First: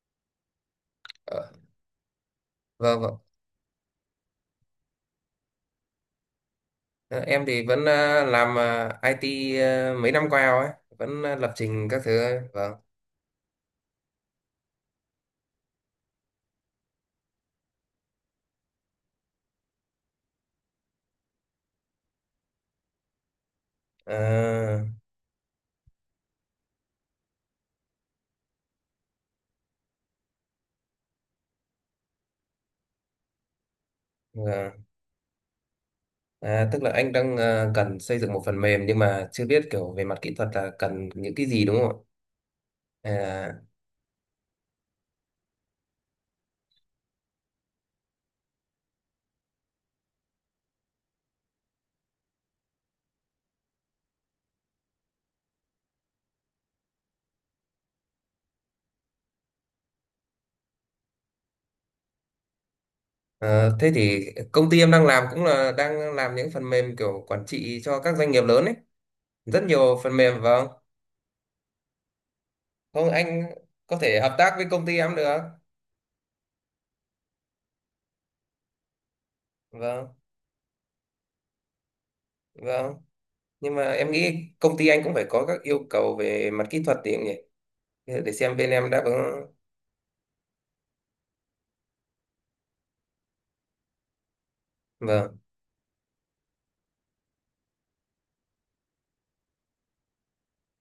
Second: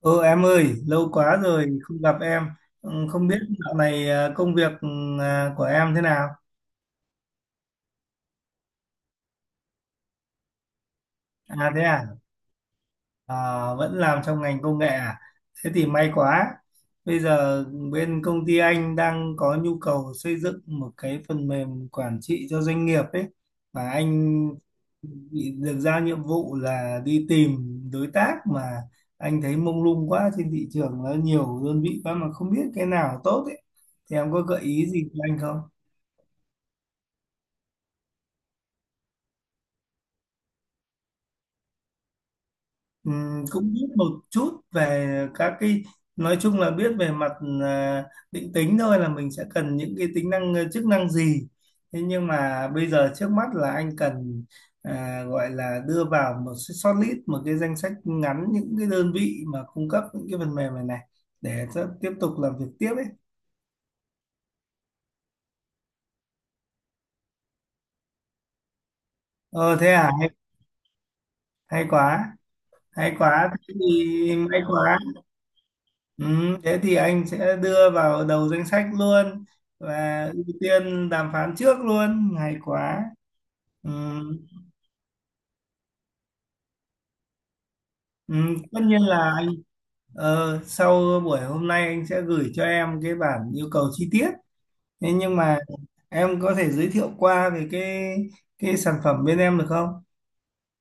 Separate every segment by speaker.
Speaker 1: Ừ, em ơi, lâu quá
Speaker 2: Ờ,
Speaker 1: rồi không gặp em.
Speaker 2: vâng, vâng.
Speaker 1: Không biết dạo này công việc của em thế nào?
Speaker 2: Ờ, em thì vẫn làm IT, mấy năm qua rồi ấy, vẫn lập
Speaker 1: À, thế
Speaker 2: trình các
Speaker 1: à?
Speaker 2: thứ ấy. Vâng.
Speaker 1: À, vẫn làm trong ngành công nghệ à? Thế thì may quá. Bây giờ bên công ty anh đang có nhu cầu xây dựng một cái phần mềm quản trị cho doanh nghiệp ấy. Và anh
Speaker 2: Ờ,
Speaker 1: bị được giao nhiệm vụ là đi tìm đối tác, mà anh thấy mông lung quá, trên thị trường nó nhiều đơn vị quá mà không biết cái nào tốt ấy. Thì em có gợi
Speaker 2: vâng.
Speaker 1: ý gì cho anh không?
Speaker 2: Tức là anh đang cần xây dựng một phần mềm, nhưng mà chưa biết kiểu về mặt kỹ thuật là cần những cái gì đúng không ạ?
Speaker 1: Cũng biết một chút về các cái, nói chung là biết về mặt à, định tính thôi, là mình sẽ cần những cái tính năng, chức năng gì. Thế nhưng mà bây giờ trước mắt là anh cần, gọi là đưa vào một cái shortlist, một cái danh sách ngắn những cái đơn vị mà cung cấp những cái phần mềm này này, để cho tiếp tục làm việc tiếp ấy.
Speaker 2: Thế thì công ty em đang làm cũng là đang làm những phần mềm kiểu quản trị cho các doanh nghiệp lớn ấy, rất
Speaker 1: Ờ Thế
Speaker 2: nhiều
Speaker 1: à?
Speaker 2: phần
Speaker 1: Hay,
Speaker 2: mềm. Vâng,
Speaker 1: hay quá,
Speaker 2: không
Speaker 1: hay
Speaker 2: anh,
Speaker 1: quá, thế
Speaker 2: có thể hợp
Speaker 1: thì
Speaker 2: tác
Speaker 1: may
Speaker 2: với công ty
Speaker 1: quá.
Speaker 2: em được.
Speaker 1: Ừ, thế thì anh sẽ đưa vào đầu danh sách luôn
Speaker 2: Vâng,
Speaker 1: và ưu tiên đàm phán trước luôn, hay
Speaker 2: vâng,
Speaker 1: quá.
Speaker 2: nhưng mà
Speaker 1: Ừ,
Speaker 2: em nghĩ công ty anh cũng phải có các yêu cầu về mặt kỹ thuật thì cũng nhỉ, để
Speaker 1: ừ,
Speaker 2: xem bên
Speaker 1: tất
Speaker 2: em đáp
Speaker 1: nhiên
Speaker 2: ứng.
Speaker 1: là anh, sau buổi hôm nay anh sẽ gửi cho em cái bản yêu cầu chi tiết. Thế nhưng
Speaker 2: Vâng.
Speaker 1: mà em có thể giới thiệu qua về cái sản phẩm bên em được không?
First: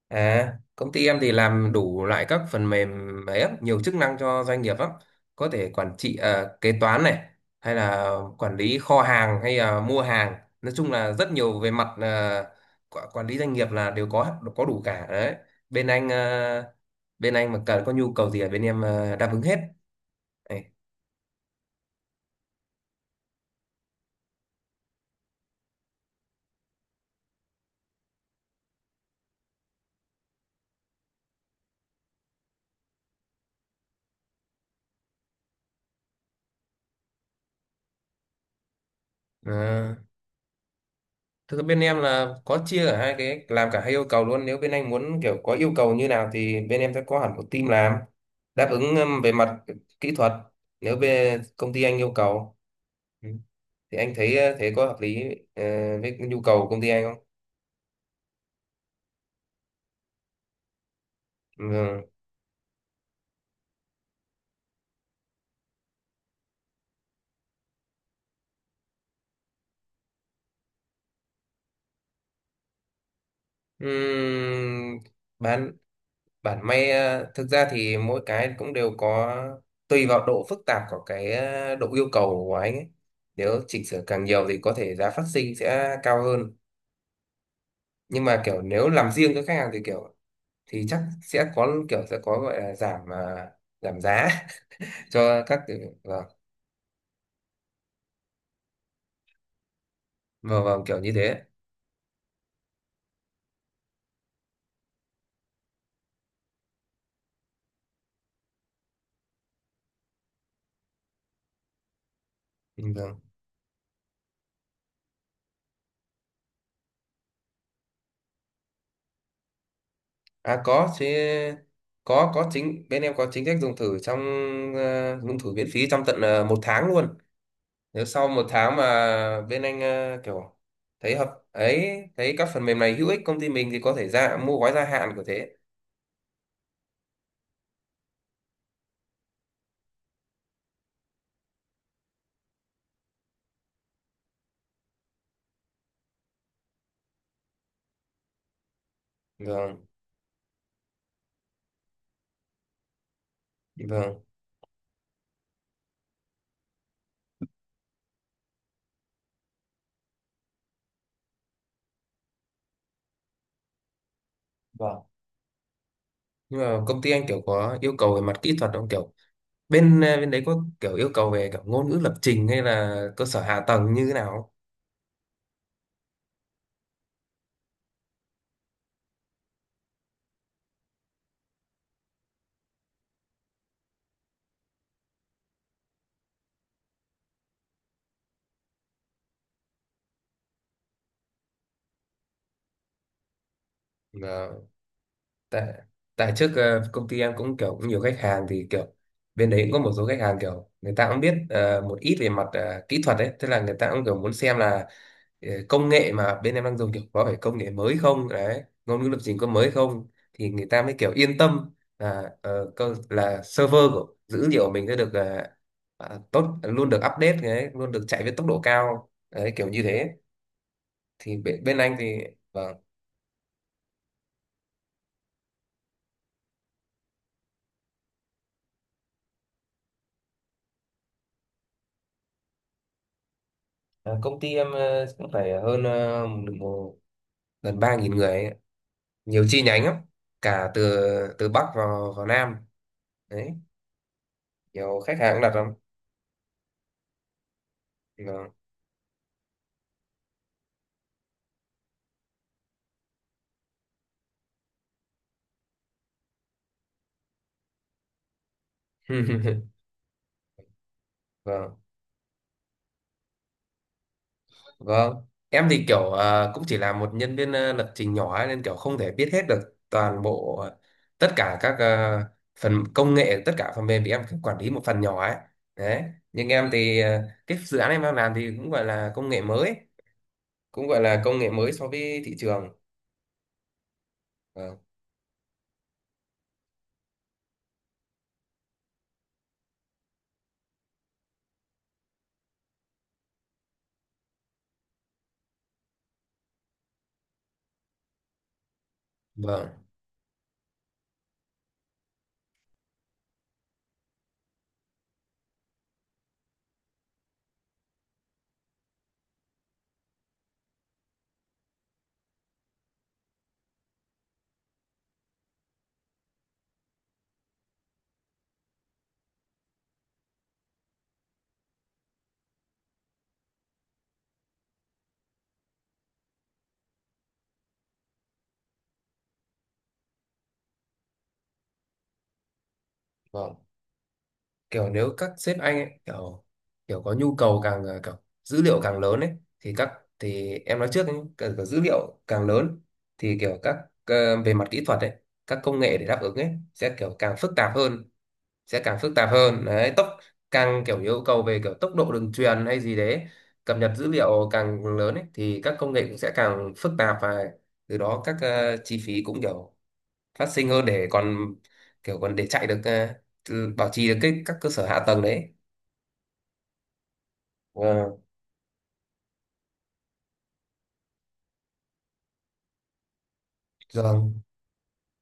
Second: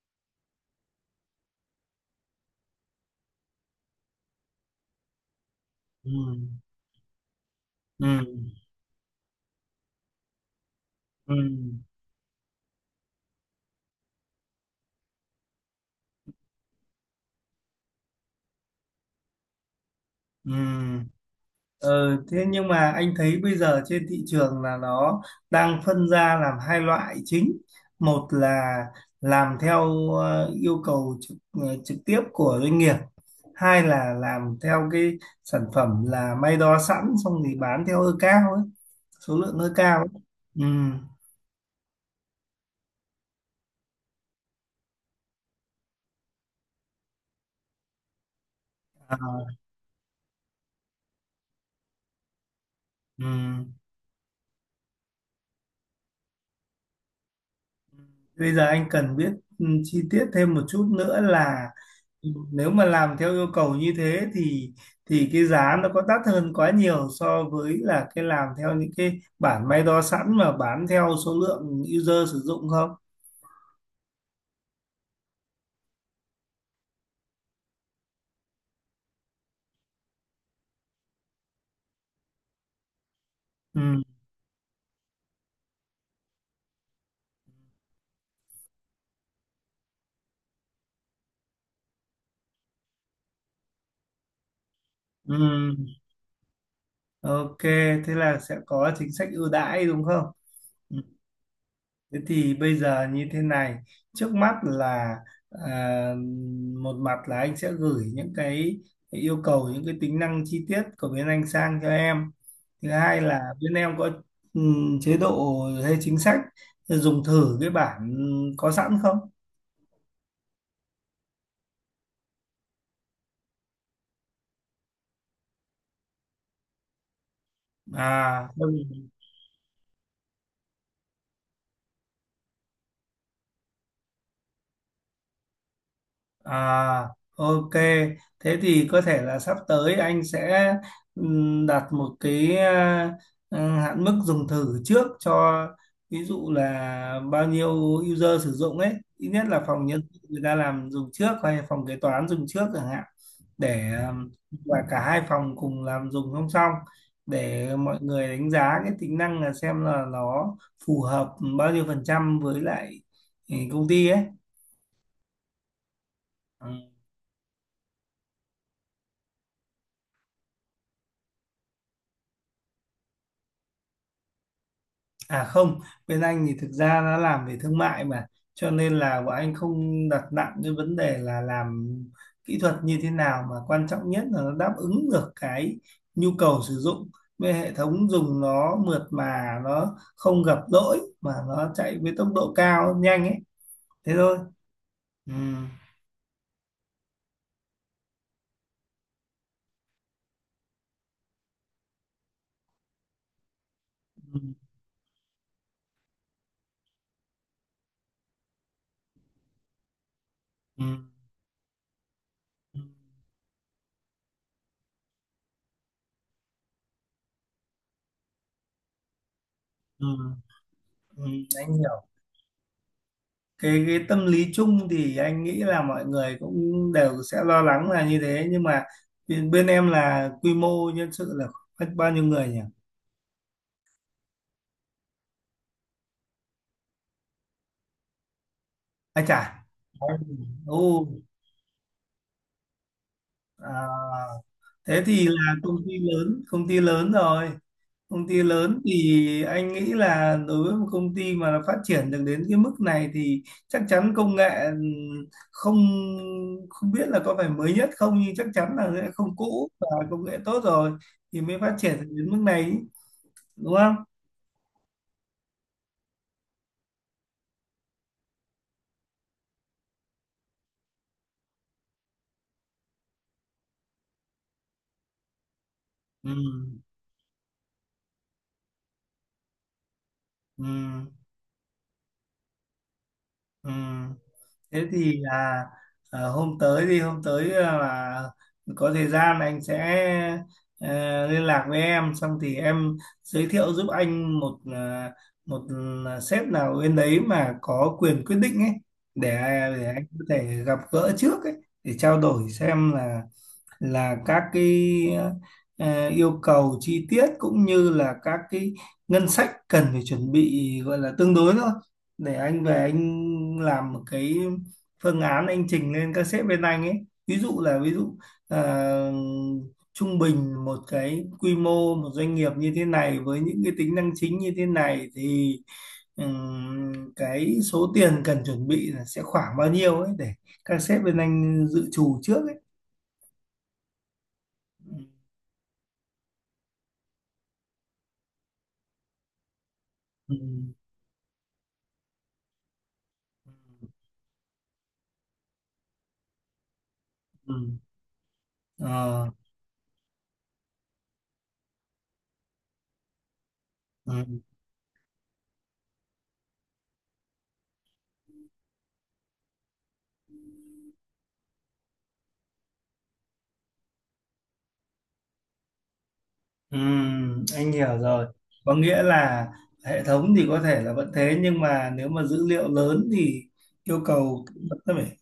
Speaker 2: À, công ty em thì làm đủ loại các phần mềm ấy á, nhiều chức năng cho doanh nghiệp lắm. Có thể quản
Speaker 1: Ừ,
Speaker 2: trị, à, kế toán này, hay
Speaker 1: ừ,
Speaker 2: là quản lý kho hàng hay là mua hàng, nói chung là rất
Speaker 1: ừ,
Speaker 2: nhiều về mặt, quản lý doanh nghiệp là đều có đủ cả đấy. Bên anh à, bên anh mà cần có nhu cầu gì ở bên em, à, đáp ứng hết.
Speaker 1: ừ.
Speaker 2: Đấy.
Speaker 1: Ờ, thế nhưng mà anh thấy bây giờ trên thị trường là nó đang phân ra làm hai loại chính. Một là làm theo yêu cầu trực tiếp của doanh nghiệp, hai là làm theo cái sản phẩm là may đo sẵn xong thì bán theo cao ấy, số lượng
Speaker 2: Ờ.
Speaker 1: cao ấy. Ừ.
Speaker 2: Thực ra bên em là có chia cả hai cái, làm cả hai yêu cầu luôn, nếu bên anh muốn kiểu có yêu cầu như nào thì bên em sẽ có hẳn một team làm đáp ứng,
Speaker 1: À,
Speaker 2: về mặt kỹ thuật, nếu bên công ty anh yêu cầu.
Speaker 1: ừ.
Speaker 2: Ừ. Thì anh thấy, thế có hợp lý, ờ, với cái nhu cầu của công ty anh không?
Speaker 1: Bây giờ anh cần biết chi tiết thêm một chút nữa là,
Speaker 2: Ừ.
Speaker 1: nếu mà làm theo yêu cầu như thế thì cái giá nó có đắt hơn quá nhiều so với là cái làm theo những cái bản may đo sẵn mà bán theo số lượng user sử dụng không?
Speaker 2: Ừm, bản bản may, thực ra thì mỗi cái cũng đều có, tùy vào độ phức tạp của cái, độ yêu cầu của anh ấy. Nếu chỉnh sửa
Speaker 1: Ừ,
Speaker 2: càng nhiều thì có thể giá phát sinh sẽ cao hơn, nhưng mà kiểu nếu làm riêng cho khách hàng thì kiểu thì chắc sẽ có kiểu sẽ có gọi là giảm, giảm giá
Speaker 1: ừ,
Speaker 2: cho các cái-. Vâng,
Speaker 1: ok, thế là sẽ có chính sách ưu đãi đúng không?
Speaker 2: vâng, vâng,
Speaker 1: Ừ.
Speaker 2: kiểu như thế.
Speaker 1: Thế thì bây giờ như thế này, trước mắt là, à, một mặt là anh sẽ gửi những cái yêu cầu, những cái tính năng chi tiết của bên anh sang cho em.
Speaker 2: Ừ,
Speaker 1: Thứ
Speaker 2: vâng.
Speaker 1: hai, Dạ, là bên em có chế độ hay chính sách dùng thử cái bản có sẵn không?
Speaker 2: À, có chứ, có chính bên em có chính sách dùng thử trong, dùng thử miễn phí trong tận một tháng luôn. Nếu sau một
Speaker 1: À,
Speaker 2: tháng
Speaker 1: không.
Speaker 2: mà bên anh, kiểu thấy hợp ấy, thấy các phần mềm này hữu ích công ty mình thì có thể ra mua gói gia hạn của thế.
Speaker 1: À, ok. Thế thì có thể là sắp tới anh sẽ đặt một cái hạn mức dùng thử trước cho, ví dụ là bao nhiêu user sử dụng ấy, ít nhất là
Speaker 2: Vâng,
Speaker 1: phòng nhân sự người ta làm dùng trước hay phòng kế toán dùng trước chẳng hạn, để
Speaker 2: vâng,
Speaker 1: và cả hai phòng cùng làm dùng song song, để mọi người đánh giá cái tính năng, là xem là nó phù hợp bao nhiêu phần trăm với lại công ty ấy.
Speaker 2: vâng, nhưng
Speaker 1: Ừ.
Speaker 2: mà công ty anh kiểu có yêu cầu về mặt kỹ thuật không kiểu, bên đấy có kiểu yêu cầu về kiểu ngôn ngữ lập trình hay là cơ sở hạ tầng như thế nào không?
Speaker 1: À không, bên anh thì thực ra đã làm về thương mại mà, cho nên là bọn anh không đặt nặng cái vấn đề là làm kỹ thuật như thế nào, mà quan trọng nhất là nó đáp ứng được cái nhu cầu sử dụng, với hệ thống dùng nó mượt, mà nó không gặp lỗi, mà nó chạy với tốc độ cao nhanh ấy, thế thôi.
Speaker 2: Ờ,
Speaker 1: Ừ.
Speaker 2: tại tại trước, công ty em cũng kiểu cũng nhiều khách hàng thì kiểu bên đấy cũng có một số khách hàng kiểu người ta cũng biết một ít về mặt, kỹ thuật đấy, tức là người ta cũng kiểu muốn
Speaker 1: Ừ.
Speaker 2: xem là, công nghệ mà bên em đang dùng kiểu có phải công nghệ mới không đấy, ngôn ngữ lập trình có mới không, thì người ta
Speaker 1: Ừ.
Speaker 2: mới kiểu yên tâm là, là server của dữ liệu của mình sẽ được, tốt luôn, được update đấy, luôn được chạy với tốc độ cao đấy, kiểu như
Speaker 1: Ừ.
Speaker 2: thế.
Speaker 1: Ừ.
Speaker 2: Thì bên,
Speaker 1: Anh
Speaker 2: bên anh
Speaker 1: hiểu.
Speaker 2: thì, vâng.
Speaker 1: Cái tâm lý chung thì anh nghĩ là mọi người cũng đều sẽ lo lắng là như thế, nhưng mà bên em là quy mô nhân sự là khoảng bao nhiêu người nhỉ?
Speaker 2: Ờ, Công ty em, cũng phải hơn, gần 3.000 người ấy.
Speaker 1: Ai
Speaker 2: Nhiều chi
Speaker 1: chả?
Speaker 2: nhánh lắm, cả
Speaker 1: Ồ,
Speaker 2: từ, Bắc vào, Nam đấy,
Speaker 1: à,
Speaker 2: nhiều
Speaker 1: thế
Speaker 2: khách
Speaker 1: thì
Speaker 2: hàng cũng đặt
Speaker 1: là
Speaker 2: lắm.
Speaker 1: công ty lớn rồi. Công ty
Speaker 2: Vâng.
Speaker 1: lớn thì anh nghĩ là đối với một công ty mà nó phát triển được đến cái mức này thì chắc chắn công nghệ, ừ, không không biết là có phải mới nhất không, nhưng chắc chắn là sẽ không cũ và công nghệ tốt rồi thì mới
Speaker 2: Vâng.
Speaker 1: phát triển được đến mức này, đúng không?
Speaker 2: Vâng, em thì kiểu, cũng chỉ là một nhân viên, lập trình nhỏ ấy, nên kiểu không thể biết hết được toàn bộ, tất cả các, phần công nghệ, tất cả phần mềm, thì em cũng quản lý một phần nhỏ ấy. Đấy,
Speaker 1: Ừ.
Speaker 2: nhưng em thì, cái dự án em đang làm thì cũng gọi là công nghệ mới,
Speaker 1: Ừ.
Speaker 2: cũng gọi là công nghệ mới so với thị trường.
Speaker 1: Ừ.
Speaker 2: Vâng,
Speaker 1: Thế thì là hôm tới, thì hôm tới là có thời gian anh sẽ ờ, liên lạc với em, xong thì em giới thiệu giúp anh một sếp nào bên đấy mà có quyền quyết định ấy, để
Speaker 2: vâng,
Speaker 1: để anh có thể gặp gỡ trước ấy, để trao đổi xem là các cái yêu cầu chi tiết, cũng như là các cái ngân sách cần phải chuẩn bị, gọi là tương đối thôi, để anh về anh làm một cái phương án anh trình lên các sếp bên anh ấy. Ví dụ là ờ, trung bình một cái quy mô một doanh nghiệp như thế này với những cái tính năng chính như thế này thì cái số tiền cần chuẩn bị là sẽ khoảng bao nhiêu ấy, để các sếp bên anh dự trù trước
Speaker 2: vâng. Kiểu
Speaker 1: ấy.
Speaker 2: nếu các sếp anh ấy, kiểu kiểu có nhu cầu càng, kiểu dữ liệu càng lớn ấy, thì các,
Speaker 1: Ừ,
Speaker 2: thì em nói trước ấy, kiểu, kiểu dữ liệu càng lớn, thì kiểu các, về mặt kỹ thuật ấy, các công nghệ để đáp ứng ấy sẽ kiểu càng phức
Speaker 1: ừ,
Speaker 2: tạp hơn, sẽ càng phức
Speaker 1: ờ,
Speaker 2: tạp hơn đấy, càng kiểu yêu cầu về kiểu tốc độ đường truyền hay gì đấy, cập nhật dữ
Speaker 1: ừ,
Speaker 2: liệu càng lớn ấy thì các công nghệ cũng sẽ càng phức tạp, và từ đó các, chi phí cũng kiểu phát sinh hơn, để còn kiểu còn để chạy được, bảo trì được cái các cơ sở hạ tầng đấy.
Speaker 1: ừ, anh hiểu
Speaker 2: Ờ,
Speaker 1: rồi. Có nghĩa là hệ thống thì có thể là vẫn thế, nhưng mà nếu mà dữ liệu lớn thì yêu
Speaker 2: vâng,
Speaker 1: cầu vẫn phải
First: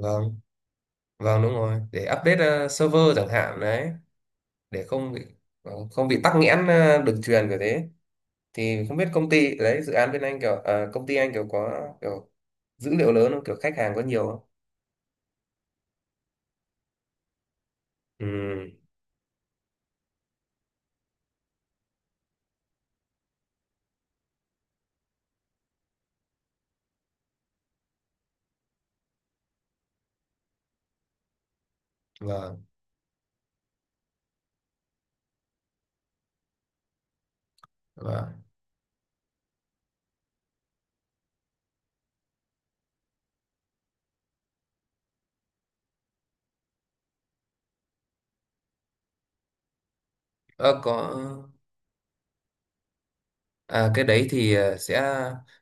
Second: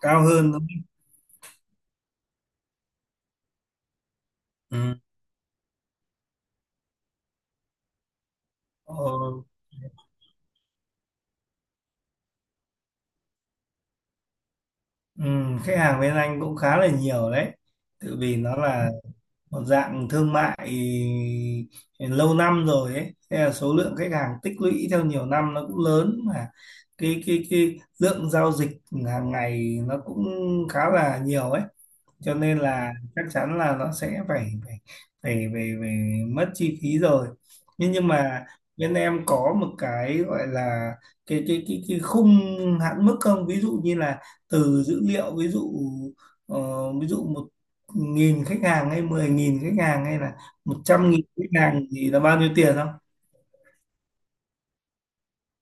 Speaker 1: cao hơn, đúng không?
Speaker 2: vâng đúng rồi, để update, server chẳng hạn đấy, để
Speaker 1: Ừ.
Speaker 2: không bị, không bị tắc nghẽn, đường truyền kiểu thế, thì
Speaker 1: Ờ,
Speaker 2: không biết công ty đấy dự án bên anh kiểu, công ty anh kiểu có kiểu dữ liệu lớn không, kiểu khách hàng có nhiều không.
Speaker 1: ừ, khách hàng bên anh cũng khá là nhiều đấy, tự
Speaker 2: Ừ,
Speaker 1: vì nó là một dạng thương mại lâu năm rồi ấy, thế là số lượng khách hàng tích lũy theo nhiều năm nó cũng lớn, mà cái lượng giao dịch hàng ngày nó cũng khá là nhiều ấy, cho nên
Speaker 2: vâng,
Speaker 1: là chắc chắn là nó sẽ phải phải phải, phải, phải mất chi phí rồi. Nhưng
Speaker 2: vâng.
Speaker 1: mà bên em có một cái gọi là cái khung hạn mức không, ví dụ như là từ dữ liệu, ví dụ ờ, ví dụ 1.000 khách hàng hay 10.000 khách hàng hay là một
Speaker 2: Ờ,
Speaker 1: trăm
Speaker 2: có.
Speaker 1: nghìn khách hàng thì là bao nhiêu tiền không?
Speaker 2: À, cái đấy thì, sẽ,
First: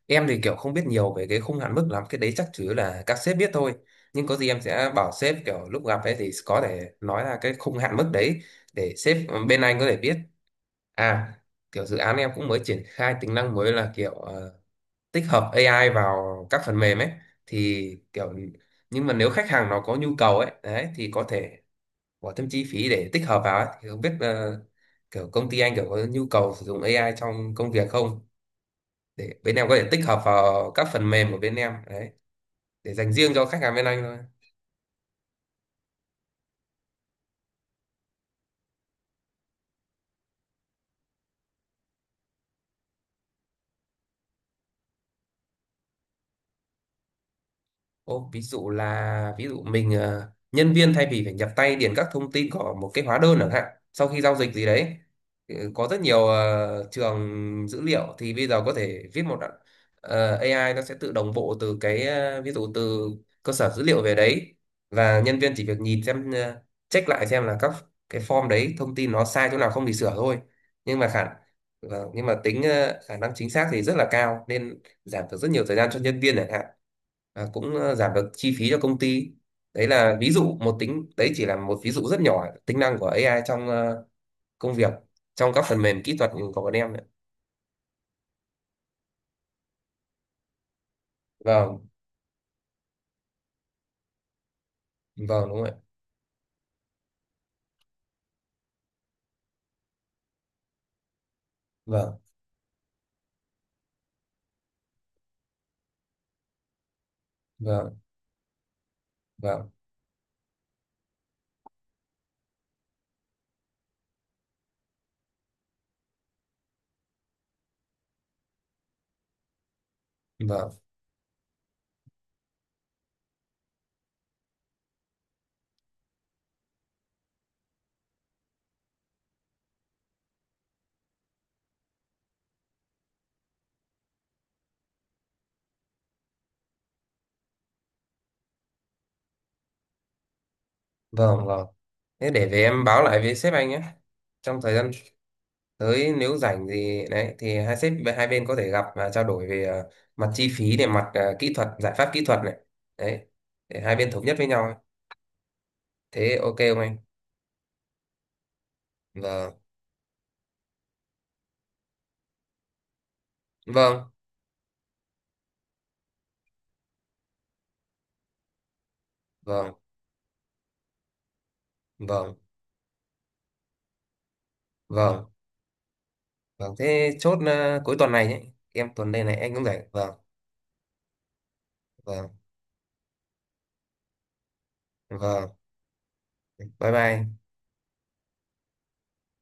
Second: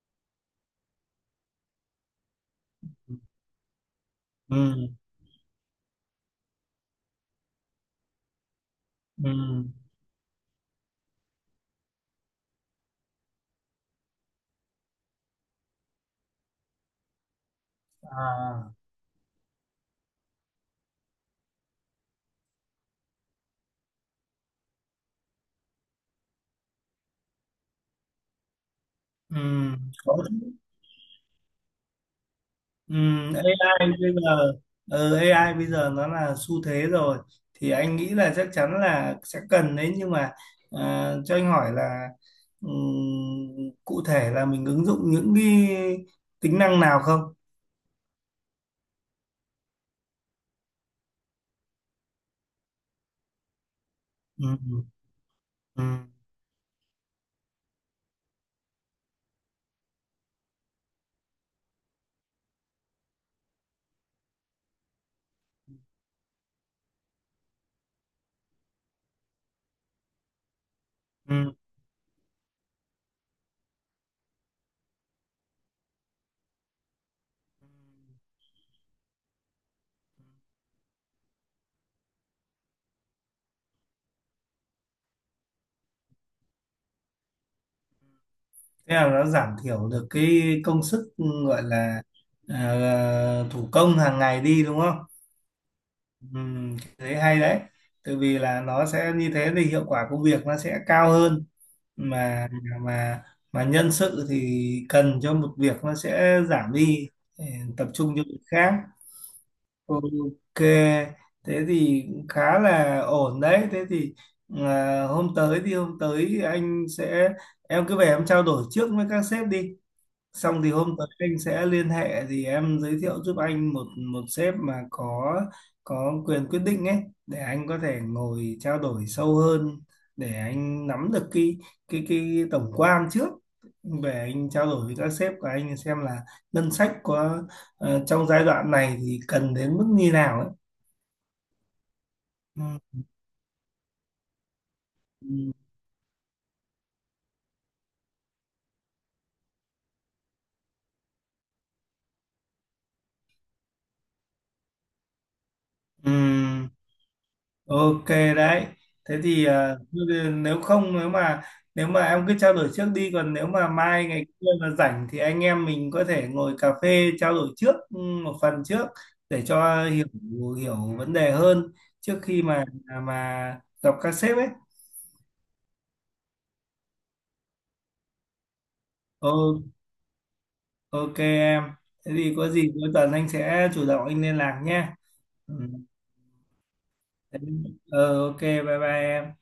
Speaker 2: em thì kiểu không biết nhiều về cái khung hạn mức lắm, cái đấy chắc chủ yếu là các sếp biết thôi, nhưng có gì em
Speaker 1: Ừ,
Speaker 2: sẽ bảo sếp kiểu lúc gặp ấy thì có thể nói là cái khung hạn mức đấy, để sếp,
Speaker 1: ừ,
Speaker 2: bên anh có thể biết. À, kiểu dự án em cũng mới triển khai tính năng mới là kiểu, tích hợp AI vào các phần mềm ấy, thì kiểu,
Speaker 1: à,
Speaker 2: nhưng mà nếu khách hàng nó có nhu cầu ấy đấy thì có thể bỏ thêm chi phí để tích hợp vào ấy, thì không biết, kiểu công ty anh kiểu có nhu cầu sử dụng AI trong công việc không, để
Speaker 1: ừ,
Speaker 2: bên em có thể tích
Speaker 1: có.
Speaker 2: hợp vào các phần mềm của bên em đấy, để
Speaker 1: Ừ,
Speaker 2: dành riêng cho khách hàng bên
Speaker 1: AI
Speaker 2: anh
Speaker 1: bây
Speaker 2: thôi.
Speaker 1: giờ, AI bây giờ nó là xu thế rồi, thì anh nghĩ là chắc chắn là sẽ cần đấy, nhưng mà cho anh hỏi là, cụ thể là mình ứng dụng những cái tính năng nào không?
Speaker 2: Ô, ví dụ mình, nhân viên thay vì phải nhập tay điền các thông tin của một cái hóa đơn chẳng hạn sau khi giao
Speaker 1: Ừ,
Speaker 2: dịch gì
Speaker 1: ừ,
Speaker 2: đấy, ừ,
Speaker 1: ừ.
Speaker 2: có rất nhiều, trường dữ liệu, thì bây giờ có thể viết một đoạn-, AI nó sẽ tự đồng bộ từ cái, ví dụ từ cơ sở dữ liệu về đấy, và nhân viên chỉ việc nhìn xem, check lại xem là các cái form đấy thông tin nó sai chỗ nào không thì sửa thôi, nhưng mà khả,
Speaker 1: Ừ.
Speaker 2: vâng, nhưng mà tính, khả năng chính xác thì rất là cao nên giảm được rất nhiều thời gian cho nhân viên chẳng hạn, cũng, giảm được chi phí cho công ty. Đấy là ví dụ một tính đấy, chỉ là một ví dụ rất nhỏ, tính năng của AI trong, công việc, trong các phần mềm kỹ thuật của bọn em đấy.
Speaker 1: Thế là nó giảm thiểu được cái công sức, gọi
Speaker 2: Vâng,
Speaker 1: là thủ công hàng ngày đi, đúng không?
Speaker 2: vâng đúng rồi.
Speaker 1: Ừ, thế hay đấy. Tại vì là nó sẽ như thế thì hiệu quả công việc nó sẽ cao hơn,
Speaker 2: Vâng,
Speaker 1: mà mà mà nhân sự thì cần cho một việc nó sẽ giảm đi, để tập
Speaker 2: vâng,
Speaker 1: trung cho việc khác.
Speaker 2: vâng,
Speaker 1: Ok, thế thì khá là ổn đấy, thế thì hôm tới, thì hôm tới anh sẽ, em cứ về em trao đổi trước với các sếp đi, xong thì
Speaker 2: vâng,
Speaker 1: hôm tới anh sẽ liên hệ, thì em giới thiệu giúp anh một một sếp mà có quyền quyết định ấy, để anh có thể ngồi trao đổi sâu hơn, để anh nắm được cái tổng quan trước, về anh trao đổi với các sếp của anh xem là ngân sách có, trong giai đoạn này thì cần đến mức như nào ấy.
Speaker 2: vâng, vâng, thế để về em báo lại với sếp anh nhé, trong thời gian
Speaker 1: Ừ.
Speaker 2: tới nếu rảnh gì đấy thì hai sếp hai bên có thể gặp và trao đổi về, mặt chi phí, để mặt, kỹ thuật, giải pháp kỹ thuật này đấy, để hai bên thống nhất với nhau,
Speaker 1: Ừ.
Speaker 2: thế ok không anh.
Speaker 1: Ok đấy. Thế thì,
Speaker 2: Vâng,
Speaker 1: nếu không, nếu mà em cứ trao đổi trước đi, còn nếu mà mai
Speaker 2: vâng,
Speaker 1: ngày kia mà rảnh thì anh em mình có thể ngồi cà phê trao đổi trước một phần trước, để
Speaker 2: vâng,
Speaker 1: cho hiểu hiểu vấn đề hơn, trước
Speaker 2: vâng,
Speaker 1: khi mà gặp các sếp ấy.
Speaker 2: vâng, vâng, thế chốt, cuối tuần này nhé, em tuần đây này anh cũng
Speaker 1: Ô,
Speaker 2: rảnh. Vâng,
Speaker 1: ok em. Thế
Speaker 2: vâng,
Speaker 1: thì có gì cuối tuần anh sẽ chủ động anh liên lạc nhé. Ừ.
Speaker 2: vâng, bye bye.
Speaker 1: Thế- Ờ, ok, bye bye em.